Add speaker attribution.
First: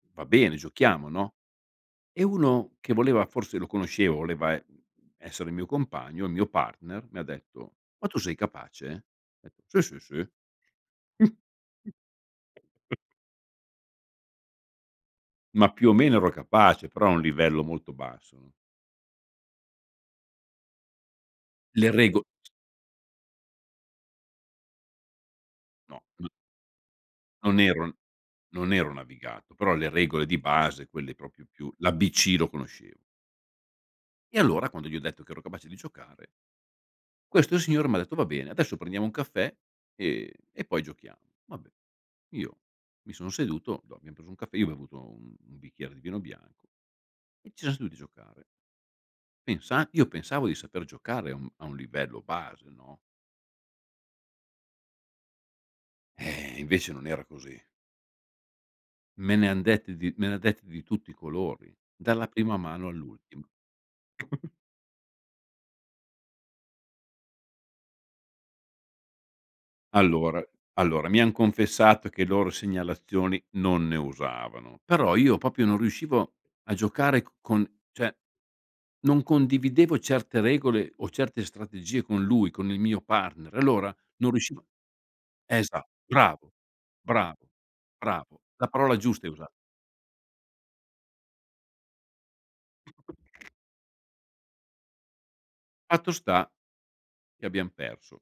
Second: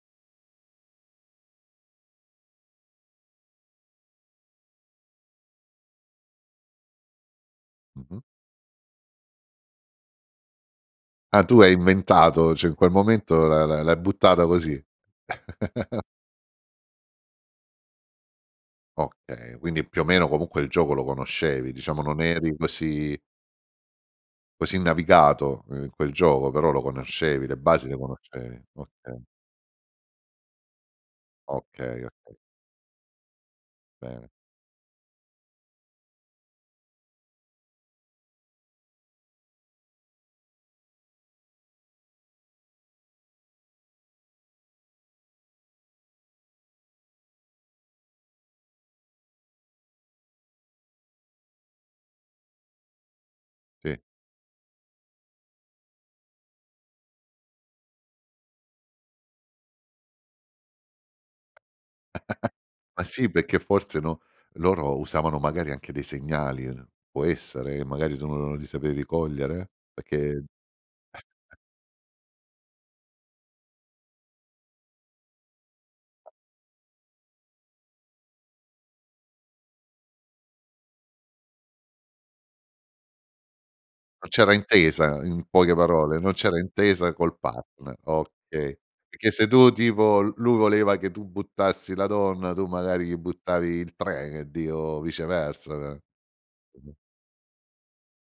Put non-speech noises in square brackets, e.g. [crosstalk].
Speaker 1: Va bene, giochiamo, no, e uno che voleva forse lo conoscevo, voleva e essere il mio compagno, il mio partner, mi ha detto: "Ma tu
Speaker 2: Mh-mh.
Speaker 1: sei capace?" "Sì, sì, sì."
Speaker 2: Ah, tu hai inventato cioè, in quel momento la la l'hai buttata così?
Speaker 1: Ma più o
Speaker 2: [chuckles]
Speaker 1: meno, ero capace, però a un livello molto basso.
Speaker 2: Okay, quindi, più o meno, comunque il gioco lo conoscevi,
Speaker 1: Le
Speaker 2: diciamo, non
Speaker 1: rego
Speaker 2: eri così così navigato in
Speaker 1: No.
Speaker 2: quel gioco, però lo conoscevi, le
Speaker 1: Non ero
Speaker 2: basi
Speaker 1: n
Speaker 2: le conoscevi.
Speaker 1: non ero
Speaker 2: Okay.
Speaker 1: navigato, però le regole di base quelle proprio più
Speaker 2: Okay,
Speaker 1: l'ABC
Speaker 2: okay.
Speaker 1: lo conoscevo.
Speaker 2: Bene.
Speaker 1: E allora, quando gli ho detto che ero capace di giocare questo signore m'ha detto: "Va bene, adesso prendiamo un caffè, ehm, e poi giochiamo." Vabbè. Io, mi sono seduto, lo abbiam preso un caffè, io ho bevuto un un bicchiere di vino bianco, e ci [unintelligible] seduti giocare. Pensa io pensavo di saper giocare a un a un livello base, no?
Speaker 2: Sì.
Speaker 1: Ehm, invece non era così. Me ne han dette di me ne ha dette di tutti i
Speaker 2: [chuckles]
Speaker 1: colori. Dalla prima mano
Speaker 2: Ma sì,
Speaker 1: all'ultima.
Speaker 2: perché forse, no
Speaker 1: [chuckles]
Speaker 2: loro usavano, magari, anche dei segnali, n può essere, che magari tu non non li sapevi cogliere? Perché
Speaker 1: Allora, allora, mi han
Speaker 2: [chuckles]
Speaker 1: confessato che loro segnalazioni, non ne usavano. Però io proprio non riuscivo, a giocare c con cioè, non condividevo certe regole, o certe strategie con lui, con il mio partner, allora,
Speaker 2: Non
Speaker 1: non
Speaker 2: c'era
Speaker 1: riusciva
Speaker 2: intesa, in poche
Speaker 1: esa
Speaker 2: parole, non
Speaker 1: bravo,
Speaker 2: c'era intesa col
Speaker 1: bravo,
Speaker 2: partner,
Speaker 1: bravo, la
Speaker 2: okay.
Speaker 1: parola giusta
Speaker 2: Perché
Speaker 1: hai
Speaker 2: se
Speaker 1: usa
Speaker 2: tu tipo, l lui voleva che tu buttassi la donna, tu magari gli buttavi il 3 e e dico, viceversa.
Speaker 1: Fatto sta,
Speaker 2: Mh-mh.
Speaker 1: che abbiam perso.